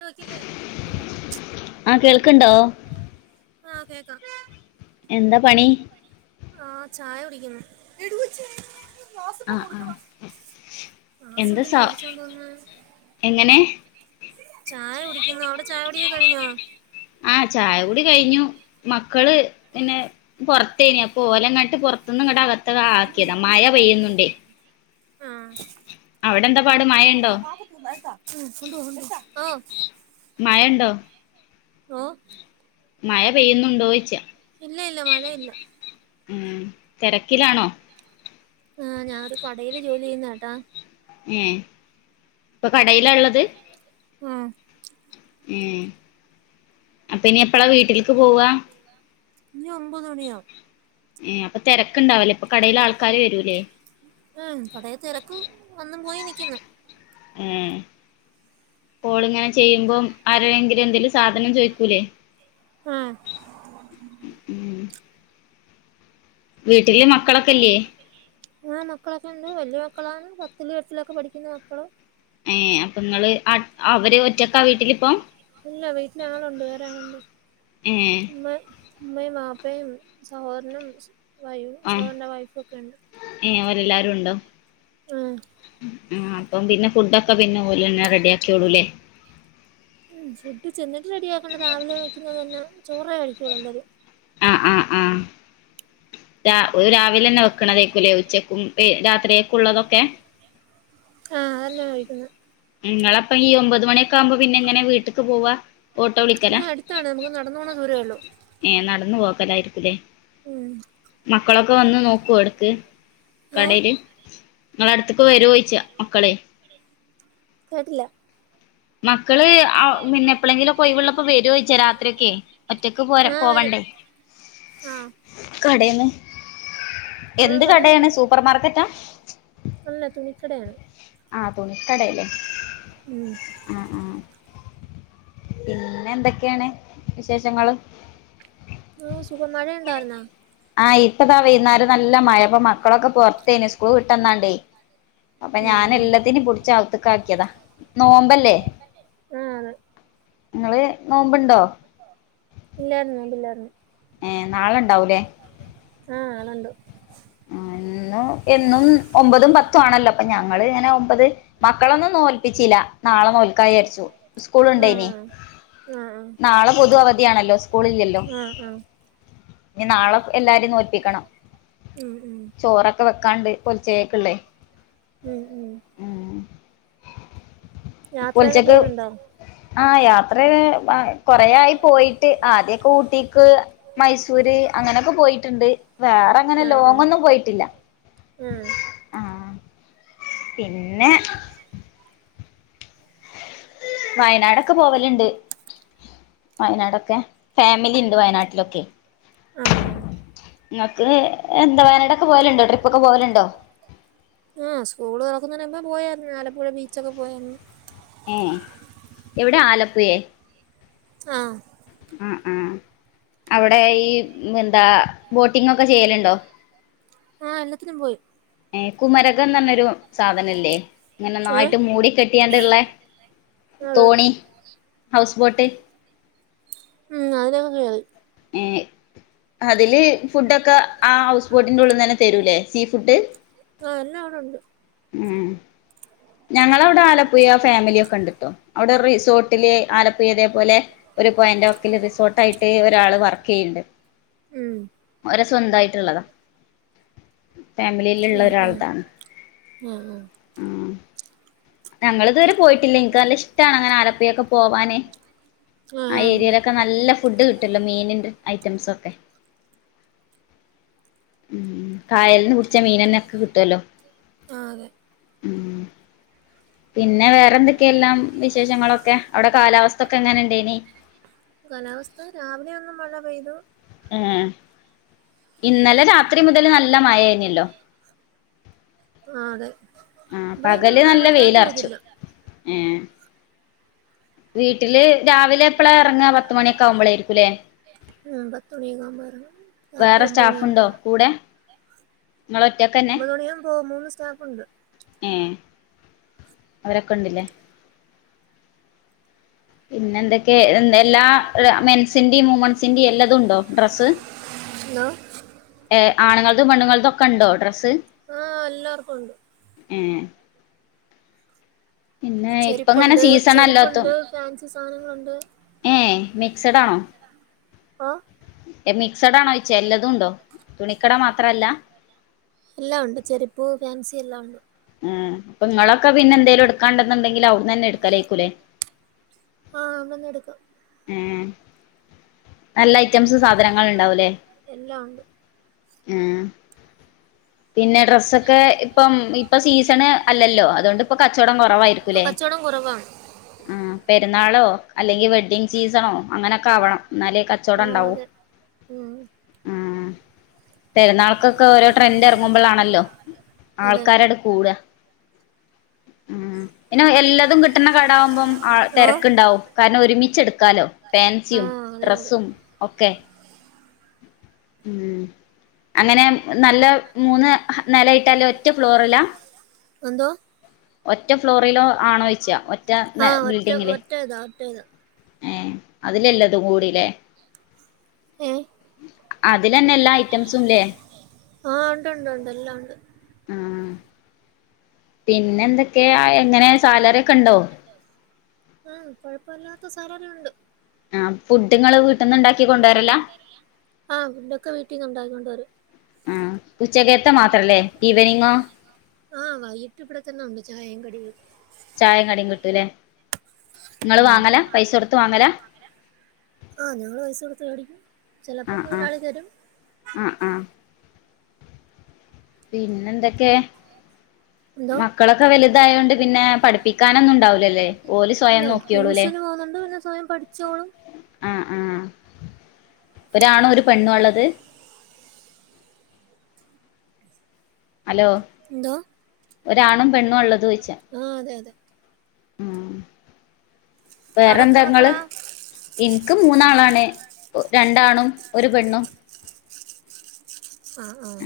കേൾക്കില്ലേ ആ കേൾക്കണ്ടോ ആഹ് കേൾക്കാം എന്താ പണി ആഹ് ചായ കുടിക്കുന്നു ക്ലാസ്സ്‌ ആ ഇപ്പൊ ആ കൊടുക്കണം ക്ലാസ്സ് എന്താ എന്തിന് സ മേടിച്ചോണ്ട് വന്ന് എങ്ങനെ ചായ കുടിക്കുന്നു അവിടെ ചായകുടി ഒക്കെ കഴിഞ്ഞോ ആഹ് ചായ കുടി കഴിഞ്ഞു മക്കള് ന്നെ പുറത്തേനി അപ്പൊ ഓലെങ്ങട്ട് പുറത്തുന്ന് ഇങ്ങട്ട് അകത്ത്ക്ക് ആക്കിയതാ മഴ പെയ്യുന്നുണ്ടേ ആ അവിടെന്താ [unintelligible] മഴ ഉണ്ടോ ഓഹ് മഴ പെയ്യുന്നുണ്ടോയ്ച്ച ഇല്ല ഇല്ല മഴയില്ല ഉം തിരക്കിലാണോ ആഹ് ഞാനൊരു കടയില് ജോലി ചെയ്യുന്ന കേട്ടാ ഏഹ് ഇപ്പൊ കടയില ള്ളത് ആഹ് ഏഹ് അപ്പൊ ഇനി എപ്പഴാ വീട്ടിലേക്ക് പോവ ഇനി ഒൻമ്പത് മണിയാവും ഏഹ് അപ്പ തിരക്കുണ്ടാവൂലെ ഇപ്പൊ കടയിൽ ആൾക്കാര് വരൂല്ലേ ഉം കടയിൽ തിരക്ക് വന്നും പോയിം നിക്കിന്ന് ഏഹ് കോളിങ്ങനെ ചെയ്യുമ്പോം ആരെങ്കിലും എന്തേലും സാധനം ചോയ്ക്കൂലേ ഉം ഉം വീട്ടില് മക്കളൊക്കെല്ലേ ആ മക്കളൊക്കെ ഉണ്ട് വല്യ മക്കളാണ് പത്തിലും എട്ടിലൊക്കെ പഠിക്കുന്ന മക്കള് ഏഹ് അപ്പൊ ങ്ങൾ ഇല്ല വീട്ടിലാളുണ്ട് വേറെ ആളുണ്ട് ഏഹ് മ്മ ഉമ്മയും വാപ്പയും സഹോദരനും വൈ ആഹ് സഹോരൻ്റെ വൈഫൊക്കെ ഉണ്ട് ഏഹ് ഓല് എല്ലാരും ണ്ടോ ആഹ് ആഹ് അപ്പം പിന്നെ ഫുഡൊക്കെ പിന്നെ ഓലെന്നെ റെഡി ആക്കിക്കോളുംലെ ഉം ഫുഡ് ചെന്നിട്ട് റെഡിയാക്കേണ്ട രാവിലെ വെക്ക്ന്നത് തന്നെ ചോറേ കഴിക്കോള്ളൂ എല്ലാരും ആഹ് ആഹ് ആഹ് രാ ഓല് രാവിലെ തന്നെ വെക്കണതേക്കല്ലേ ഉച്ചക്കും രാത്രിയൊക്ക ഉള്ളതൊക്കെ ആഹ് അതെന്നെയാ കഴിക്കുന്നത് നിങ്ങള അപ്പ ഈ ഒമ്പത് മണിയൊക്കെ ആകുമ്പോ പിന്നെ എങ്ങനെ വീട്ട്ക്ക് പോവാ ഓട്ടോ വിളിക്കലാ ഇത് അടുത്താണ് നമുക്ക് നടന്നോണ ദൂരേള്ളൂ ഏഹ് നടന്നു പോകലായിരിക്കുംല്ലേ ഉം മക്കളൊക്കെ വന്ന് നോക്കുവോ എടക്ക് ഏ കടയില് ങ്ങള അടുത്ത്ക്ക് വരോയ്ച്ച മക്കളെ കേട്ടില്ല മക്കള് പിന്നെ എപ്പളെങ്കിലുംഒക്കെ ഒയ്‌വ്ള്ളപ്പോ വരോയ്ച്ച രാത്രിയൊക്കെ ഒറ്റക്ക് പോരാ ആ വരും പോവണ്ടേ ആ കടേന്ന് ആ എന്ത് കട വരും കടയാണ് സൂപ്പർമാർക്കറ്റാ അല്ല തുണിക്കടയാണ് ആഹ് തൂണിക്കടയല്ലേ ഉം ഉം ഉം പിന്നെ എന്തൊക്കെയാണ് വിശേഷങ്ങള് ആഹ് സുഖം. മഴ ഉണ്ടായിരുന്നോ ആഹ് ഇപ്പതാ വൈന്നാരം നല്ല മഴ അപ്പ മക്കളൊക്കെ പോർത്തേന് സ്കൂൾ വിട്ടന്നണ്ടേ അപ്പൊ ഉം, ഞാൻ ഉം. എല്ലാത്തിനും പുടിച്ച്‌ അവുത്തിക്കാക്കിയതാ നോമ്പല്ലേ. ആ അതെ നിങ്ങള് നോമ്പണ്ടോ. ണ്ടോ, ഇല്ല നോമ്പ് ഇല്ലായിരുന്നു ഏഹ് നാളെ ഇണ്ടാവുല്ലേ ആഹ് നാളെ ഇണ്ട് ഉം ഇന്നും എന്നും ഒമ്പതും പത്തും ആണല്ലോ അപ്പൊ ഞങ്ങള് ഇങ്ങനെ ഒമ്പത് മക്കളൊന്നും നോല്പിച്ചില്ല നാളെ നോൽക്കാ വിചാരിച്ചു സ്കൂൾ ഇണ്ടായിന് ആഹ് ആഹ് നാളെ പൊതു അവധിയാണല്ലോ സ്കൂളില്ലല്ലോ ആഹ് ആഹ് ഇനി നാളെ എല്ലാരെയും നോൽപ്പിക്കണം ഉം ഉം ചോറൊക്കെ വെക്കാണ്ട് പേലച്ചേകേക്കുല്ലേ ഉം യാത്രയൊക്കെ പോൽച്ചക്ക് പോവലുണ്ടോ ആഹ് യാത്ര ആഹ് കൊറേ ആയി പോയിട്ട് ആദ്യൊക്കെ ഊട്ടിക്ക് മൈസൂര് അങ്ങനെയൊക്കെ പോയിട്ടുണ്ട് വേറെങ്ങനെ ലോങ്ങൊന്നും പോയിട്ടില്ല. ഉം ആ പിന്നെ വയനാടൊക്കെ പോവലണ്ട് വയനാടൊക്കെ ഫാമിലി ഇണ്ട് വയനാട്ടിലൊക്കെ ആഹ് ആഹ് നിങ്ങക്ക് എന്താ വയനാടൊക്കെ പോവലുണ്ടോ ട്രിപ്പ് ഒക്കെ പോവലുണ്ടോ. ആഹ് സ്കൂള് തുറക്കുന്ന മുമ്പൊക്കെ പോയായിരുന്നു ആലപ്പുഴ ബീച്ചൊക്കെ പോയായിരുന്നു. ഏഹ് എവിടെ ആലപ്പുയെ ആഹ് ഉം ഉം അവിടെ ഈ എന്താ ബോട്ടിംഗ് ഒക്കെ ചെയ്യലുണ്ടോ. ആഹ് എല്ലാത്തിനും പോയി ഏഹ് കുമരകം എന്ന് പറഞ്ഞൊരു സാധനല്ലേ ഇങ്ങനെ ഏഹ് നായിട്ട് മൂടിക്കെട്ടി ങ്ങാണ്ടില്ലേ, അതെ തോണി ഹൗസ് ബോട്ട് ഉം ആയിലൊക്കെ കേറി ഏഹ് അതില് ഫുഡൊക്കെ ആ ഹൗസ് ബോട്ടിന്റെ ഉള്ളിനെന്നെ തരൂല്ലേ സീ ഫുഡ്. ആഹ് എല്ലാം അവിടെ ഇണ്ട് ഉം ഞങ്ങളെ അവിടെ ആലപ്പുഴ ഫാമിലിയൊക്കെ ഇണ്ട്ട്ടോ അവിടെ റിസോർട്ട് ട്ടില് ആലപ്പുഴ ഇതേ പോലെ ഒരു പോഴന്റെ വാക്കില് റിസോട്ട് ആയിട്ട് ഒരാള് വർക്ക് ചെയ്യണ്ട്. ഉം ഒരെ സ്വന്തായിട്ടുള്ളതാ. ആഹ് ആഹ് ആഹ് ആഹ് ഞങ്ങള് ഇതുവരെ പോയിട്ടില്ല എനിക്ക് നല്ല ഇഷ്ട്ടാണ് അങ്ങനെ ആലപ്പുഴൊക്കെ പോവാന് ആ ആഹ് ഏരിയയിലൊ ക്കെ നല്ല ഫുഡ് കിട്ടല്ലോ മീനിന്റെ ഐറ്റംസ് ഒക്കെ. ഉം കായലന്ന് കുടിച്ച മീനന്നെ ഒക്കെ കിട്ടുവല്ലോ.. ആഹ് അതെ ഉം പിന്നെ വേറെന്തൊക്കെയ എല്ലാം വിശേഷങ്ങളൊക്കെ അവിടെ കാലാവസ്ഥ ഒക്കെ എങ്ങനെ ഉണ്ടനി. ആഹ് രാവിലെ ഒന്ന് മഴ പെയ്തു ഉം ഇന്നലെ രാത്രി മുതൽ നല്ല മഴെനിയല്ലോ ആഹ് അതെ ആ ഇവിടെങ്ങും അങ്ങനെ വലുതായിട്ട് വരില്ല ഉം വീട്ടില് രാവിലെ എപ്പളഎറങ്ങ പത്ത മണിയൊക്കാവുമ്പളായിരിയ്ക്കുല്ലേ ഉം പത്തു മണിയൊക്കെ ആവുമ്പോ ഇറങ്ങു രാത്രി ഒമ്പത് മണിയാവുമ്പോ പോവും ങ്ങള് ഒറ്റൊക്കന്നെ ഒമ്പത് മണിയാവുമ്പോ പോവും മൂന്ന് സ്റ്റാഫുണ്ട് ഏഹ്‌ അവരൊക്കെണ്ടില്ലേ പിന്നെ എന്തൊക്കെ എ എല്ലാ മെൻസിന്റെയും മൂമെൻസിന്റെയും എല്ലാതും ഉണ്ടോ ഡ്രസ്സ് ഹലോ ഏഹ് ആണുങ്ങളൾതും പെണ്ണുങ്ങളൾതും ഒക്കെ ഉണ്ടോ ഡ്രസ്സ് ആഹ് എല്ലാർക്കും ഉണ്ട് ഉം പിന്നെ ഇപ്പങ്ങനെ ചെരിപ്പുണ്ട് സീസണല്ലാത്തും ചെരിപ്പുണ്ട് ഫാൻസി സാധനങ്ങളുണ്ട് ഏഹ്‌ മിക്സഡ് ആണോ ആഹ് മിക്സ്ടാണോയ്ച്ച എല്ലതുംണ്ടോ തുണിക്കട മാത്രല്ല എല്ലാം ഉണ്ട് ചെരുപ്പ് ഫാൻസി എല്ലാം ഉണ്ട് ഉഹ്മ് അപ്പൊ ങ്ങളൊക്കെ പിന്നെ എന്തേലും എടുക്കാണ്ടന്നുണ്ടെങ്കില് അവ്ട്ന്നന്നെ എടുക്കലേക്കൂലേ ആഹ് വന്നെടുക്കാം ഉം നല്ല ഐറ്റംസ് സാധനങ്ങൾ ണ്ടാവൂല്ലേ എല്ലാം ഉണ്ട് ഉം പിന്നെ ഡ്രസ്സൊക്കെ ഇപ്പം ഇപ്പൊ സീസണ് അല്ലല്ലോ അതോണ്ട് പ്പം കച്ചവടം ഇപ്പൊ കുറവായിരിക്കൂല്ലേ കച്ചവടം കുറവാണ് ആഹ് പെരുന്നാളോ അല്ലെങ്കിൽ വെഡിങ് സീസണോ അങ്ങനെയൊക്കെ ആവണം എന്നാലേ ആഹ് കച്ചോടംണ്ടാവൂ അതെ ഉം ഉം പെരുന്നാൾക്കൊക്കെ ഓരോ ട്രെൻഡ് എറങ്ങുമ്പോളാണല്ലോ അതെ ആൾക്കാരടു കൂട ഉം പിന്നെ എല്ലതും കിട്ടുന്ന കട ആമ്പം ആഹ് ഓഹ് തെരക്കുണ്ടാവും കാരണം ഒരുമിച്ചെടുക്കാലോ ഫാൻസിയും ആഹ് അതെ അതെ ഡ്രസ്സും ഒക്കെ ഉം അങ്ങനെ നല്ല മൂന്ന് നെലയിട്ട ല്ല ഒറ്റ ഫ്ലോറിലാ എന്തോ ഒറ്റ ഫ്ലോറിൽ ആഹ് ഒറ്റ ഒറ്റേതാ ഒറ്റേതാ ഏഹ്‌ അതിലല്ലാതും കൂടില്ലേ ഏഹ് അതിലന്നെ എല്ലാ ഐറ്റംസുംല്ലേ ആഹ് ഉണ്ട് ഉണ്ട് ഉണ്ട് എല്ലാം ഉണ്ട് ഉം പിന്നെന്തൊക്കെ എങ്ങനെ സാലറിക്കെ ണ്ടോ ആഹ്‌ കൊഴപ്പല്ലാത്ത സാലറിയുണ്ട് ആഹ് ഫുഡങ്ങള് വീട്ടന്നണ്ടാക്കി കൊണ്ടരലാ ആഹ് ഫുഡൊക്കെ വീട്ടിന്ന് ഉണ്ടാക്കി കൊണ്ടു വരും ആഹ് ഉച്ചകത്തെ മാത്രല്ലേ ഈവനിങ്ങോ ആഹ് വൈകിട്ട് ഇവിടെ തന്നെ ഒണ്ട് ചായേം കടിയും ചായേം കടീം കിട്ടൂലേ ഇങ്ങള് വാങ്ങലാ പൈസ കൊടുത്ത് വാങ്ങലാ ആഹ് ഞങ്ങള് പൈസ കൊടുത്ത് മേടിക്കും ചെലപ്പോ മുതലാളി തരും ആഹ് ആഹ് പിന്നെന്തൊക്കെ എന്തോ മക്കളൊക്കെ വലുതായോണ്ട് പിന്നെ പഠിപ്പിക്കാനൊന്നും ഉണ്ടാവൂലല്ലേ ഓല് സ്വയം നോക്കിയോളൂല്ലേ പോന്നൊണ്ട് പിന്നെ സ്വയം പഠിച്ചോളും ആഹ്‌ ആഹ്‌ ഒരാണും ഒരു പെണ്ണുവാ ള്ളത് ഹലോ എന്തോ ഒരാണും പെണ്ണുവാ ഉള്ളത് ചോദിച്ചെ ആഹ് അതെ അതെ. അവിടെ വേറെന്താ എത്ര ഇങ്ങള്? മക്കളാ ഇൻക് മൂന്നാളാണ്. രണ്ടാണും ഒരു പെണ്ണും. ആഹ് ആഹ്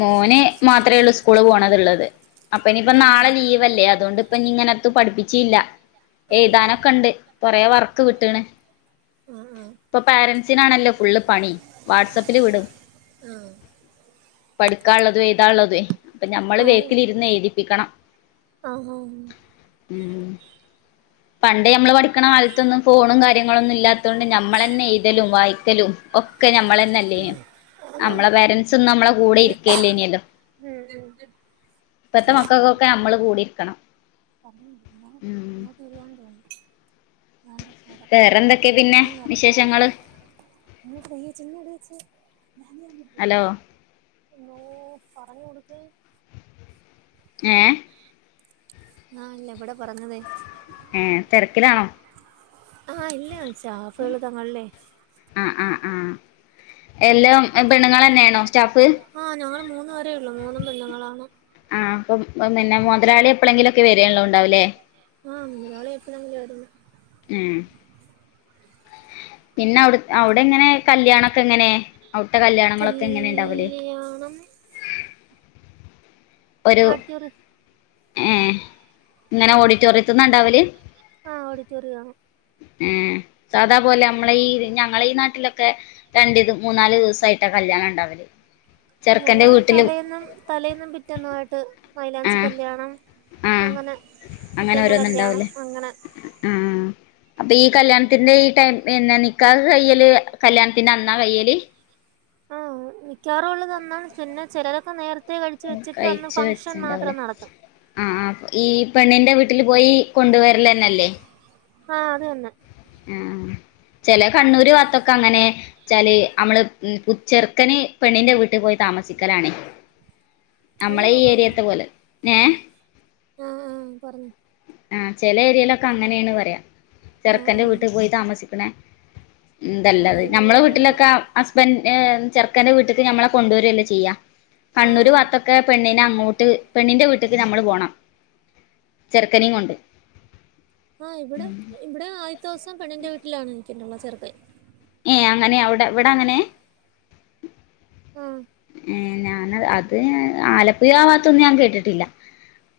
മോന് മാത്രേ ഉള്ളൂ സ്കൂള് പോണതുള്ളത് അപ്പ ഇനിയിപ്പോ ആഹ് ആഹ് നാളെ ആഹ് ലീവല്ലേ അതുകൊണ്ട് ഇപ്പൊ ഇങ്ങനെത്തും പഠിപ്പിച്ചൂല്ല. ഓ ഓ എയുതാനൊക്കെ ഉണ്ട് കൊറേ വർക്ക് വിട്ട്ക്കണ്. ആഹ് ഇപ്പൊ പാരൻസിനാണല്ലോ ഫുള്ള്പണി. വാട്സ്ആപ്പില് വിടും ആഹ് പഠിക്കാള്ളതും എയുതാള്ളതുവേ. അപ്പൊ ഞമ്മള് ബേക്കിലിരുന്ന് എയുതിപ്പിക്കണം. ആഹ് ആഹ് ഉം പണ്ട് ഞമ്മള് പഠിക്കണ കാലത്തൊന്നും ഫോണും കാര്യങ്ങളൊന്നും ഇല്ലാത്ത കൊണ്ട് ഞമ്മളന്നെ എയുതലും വായിക്കലും ഒക് ക്കെ ഞമ്മളന്നല്ലേനു ആഹ് അമ്മളെ പേരൻ്റ്സും നമ്മളെ കൂടെ ഇരിക്കല്ലേ ഇനിയല്ലോ? ഉം ഉം ഇപ്പത്തെ മക്കക്കൊക്കെ നമ്മള് കൂടിരിക്കണം. ഉം [unintelligible] വേണ്ട അത കട പൂട്ടുന്നു വേറെന്തൊക്കെയാ എവിടെ പിന്നെ പോകാൻ നോക്കട്ടെ വിശേഷങ്ങള്? [unintelligible] [unintelligible] ഹലോ നോ പറഞ്ഞു കൊടുക്ക്. ഏ ആഹ് ഇല്ല ഇവിടെ പറഞ്ഞതേ ഏ തിരക്കിലാണോ? ആഹ് ഇല്ല സ്റ്റാഫുകള് തങ്ങളിലേ ആഹ് ആഹ് ആഹ് എല്ലാം പെണ്ണുങ്ങൾ തന്നെയാണോ സ്റ്റാഫ്? ആഹ് ഞങ്ങള് മൂന്നുപേരേ ഉള്ളൂ. മൂന്നും പെണ്ണുങ്ങളാണ്. ആഹ് അപ്പോ അപ്പം പിന്നെ മുതലാളി എപ്പളെങ്കിലും ഒക്കെ വര്യേള്ളുണ്ടാവുള്ളൂ അല്ലേ ആഹ് മുതലാളി എപ്പഴെങ്കിലുവാ വരുന്നെ. ഉം പിന്നെ അവിടെ അവിടെ എങ്ങനെ കല്യാണം ഒക്കെ എങ്ങനെ? അവിടുത്തെ കല്യാണങ്ങളൊക്കെ എങ്ങനെ ഉണ്ടാവല്? ല്യാണം ഒരു ആഡിറ്റോറിയം ഏഹ് ഇങ്ങനെ ഓഡിറ്റോറിയത്തിന്നാ ഇണ്ടാവല്? ആഹ് ഓഡിറ്റോറിയാ ഏഹ് സാധാപോലെ നമ്മളെ ഈ ഞങ്ങളെ ഈ നാട്ടിലൊക്കെ രണ്ടിത് മൂന്നാല് ദിവസായിട്ടാ കല്യാണം ഇണ്ടാവല് ആഹ് ഞങ്ങള് തലേന്നും തലേന്നും പിറ്റേന്നും ആയിട്ട് മൈലാഞ്ചി ആഹ് കല്യാണം ആഹ് അങ്ങനെ അങ്ങനെ പിറ്റേന്ന് ഓരോന്ന് കല്യാണം ഉണ്ടാവൂലേ അങ്ങനെ ആഹ് അപ്പൊ ഈ കല്യാണത്തിന്റെ ഈ ടൈം എന്നാ നിക്കാഹ് കഴിയല് കല്യാണത്തിന്റെ അന്നാ കഴിയല്? ആഹ് മിക്കവാറും ഉള്ളത് അന്നാണ് പിന്നെ ചിലതൊക്കെ നേരത്തെ കഴിച്ച് വെച്ചിട്ട് അന്ന് ഫംഗ്ഷൻ മാത്രം നടത്തും ആഹ് ആഹ് ഈ പെണ്ണിന്റെ വീട്ടില് പോയി കൊണ്ട് വരലന്നല്ലേ? ആഹ് അത് തന്നെ ആഹ് ചെല കണ്ണൂര് ഭാഗത്തൊക്കെ അങ്ങനെ ച്ചാല് അമ്മള് ചെറുക്കന് പെണ്ണിന്റെ വീട്ടിൽ പോയി താമസിക്കലാണ് കഴുകി നമ്മളെ ഈ കൊടുക്കണോ അമ്മേ ഏരിയത്ത് പോലെ ഏഹ് ആഹ് ആഹ് പർഞ്ഞോ ആഹ് ചെല ഏരിയിലൊക്കെ അങ്ങനെണ് പറയാ ആഹ് ക്കന്റെ ആഹ് വീട്ടിൽ പോയി താമസിക്ണെ ആ ന്തല്ലത് ഞമ്മളെ ഇവിടെ അങ്ങ് വീട്ടിലൊക്കെ ഹസ്ബൻ ചെറുക്കന്റെ വീട്ടിക്ക് നമ്മളെ കൊണ്ടുവരല്ലേ ചെയ്യാ ആ കണ്ണൂര് ഭാത്തൊക്കെ പെണ്ണിനെ അങ്ങോട്ട് പെണ്ണിന്റെ വീട്ടി നമ്മള് പോണം ചെർക്കനിം കൊണ്ട് ആഹ് ഇവടെ ഇവടെ ആദ്യത്തെ ദിവസം പെണ്ണിന്റെ വീട്ടിലാണ് നിക്കിള്ളത് ചെറ്ക്കൻ ഏഹ് അങ്ങനെ അവ്ടെ ഇവടെ അങ്ങനെ ആഹ് ഏഹ് ഞാന അത് ആലപ്പുഴ ആവാത്തൊന്നും ഞാൻ കേട്ടിട്ടില്ല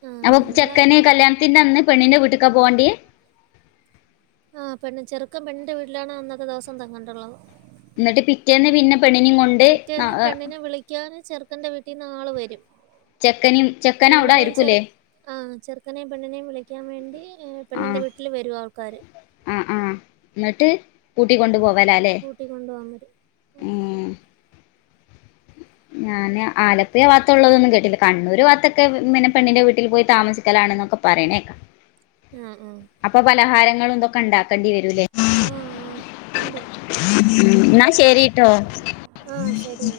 ആ അപ്പൊ ഞങ്ങൾ ചെക്കന് കല്യാണത്തിന്റെ അന്ന് പെണ്ണിന്റെ വീട്ടിക്കാ പോണ്ടിയെ? ആഹ് പെണ്ണ് ചെറുക്കം പെണ്ണിന്റെ വീട്ടിലാണ് അന്നത്തെ ദിവസം തങ്ങണ്ടള്ളത് ഇന്നട്ട് പിറ്റെന്ന് പിന്നെ പെണ്ണിനും കൊ പിറ്റേന്ന് പെണ്ണിനെ വിളിക്കാന് ചെറുക്കന്റെ വീട്ടീന്ന് ആള് വരും ചെക്കനിം ചെക്കന് അവ്ടായിരിക്കൂല്ലേ? ആഹ് ചെറുക്കനിം പെണ്ണിനേം വിളിക്കാൻ വേണ്ടി പെണ്ണന്റെ ആഹ് വീട്ടിൽ വരും ആൾക്കാര് ആഹ് ആഹ് ഇന്നട്ട് കൂട്ടി കൊണ്ടു പോവാലാല്ലേ ട്ടി കൊണ്ടു പോകാൻ വരും ഞാന് ആലപ്പുഴ വാത്തുള്ളതൊന്നും കേട്ടിട്ടില്ല കണ്ണൂര് വാത്തൊക്കെ പിന്നെ പെണ്ണിന്റെ വീട്ടിൽ പോയി താമസിക്കലാണ് ന്നൊക്കെ പറിണെക്കാ ആഹ് ആഹ് അപ്പം പലഹാരങ്ങളും ഇതോക്കെ ഇണ്ടാക്കണ്ടി വരുംലെ? ആഹ് ആഹ് ഉണ്ട് ന്നാ ശരിട്ടോ ആഹ് ശരി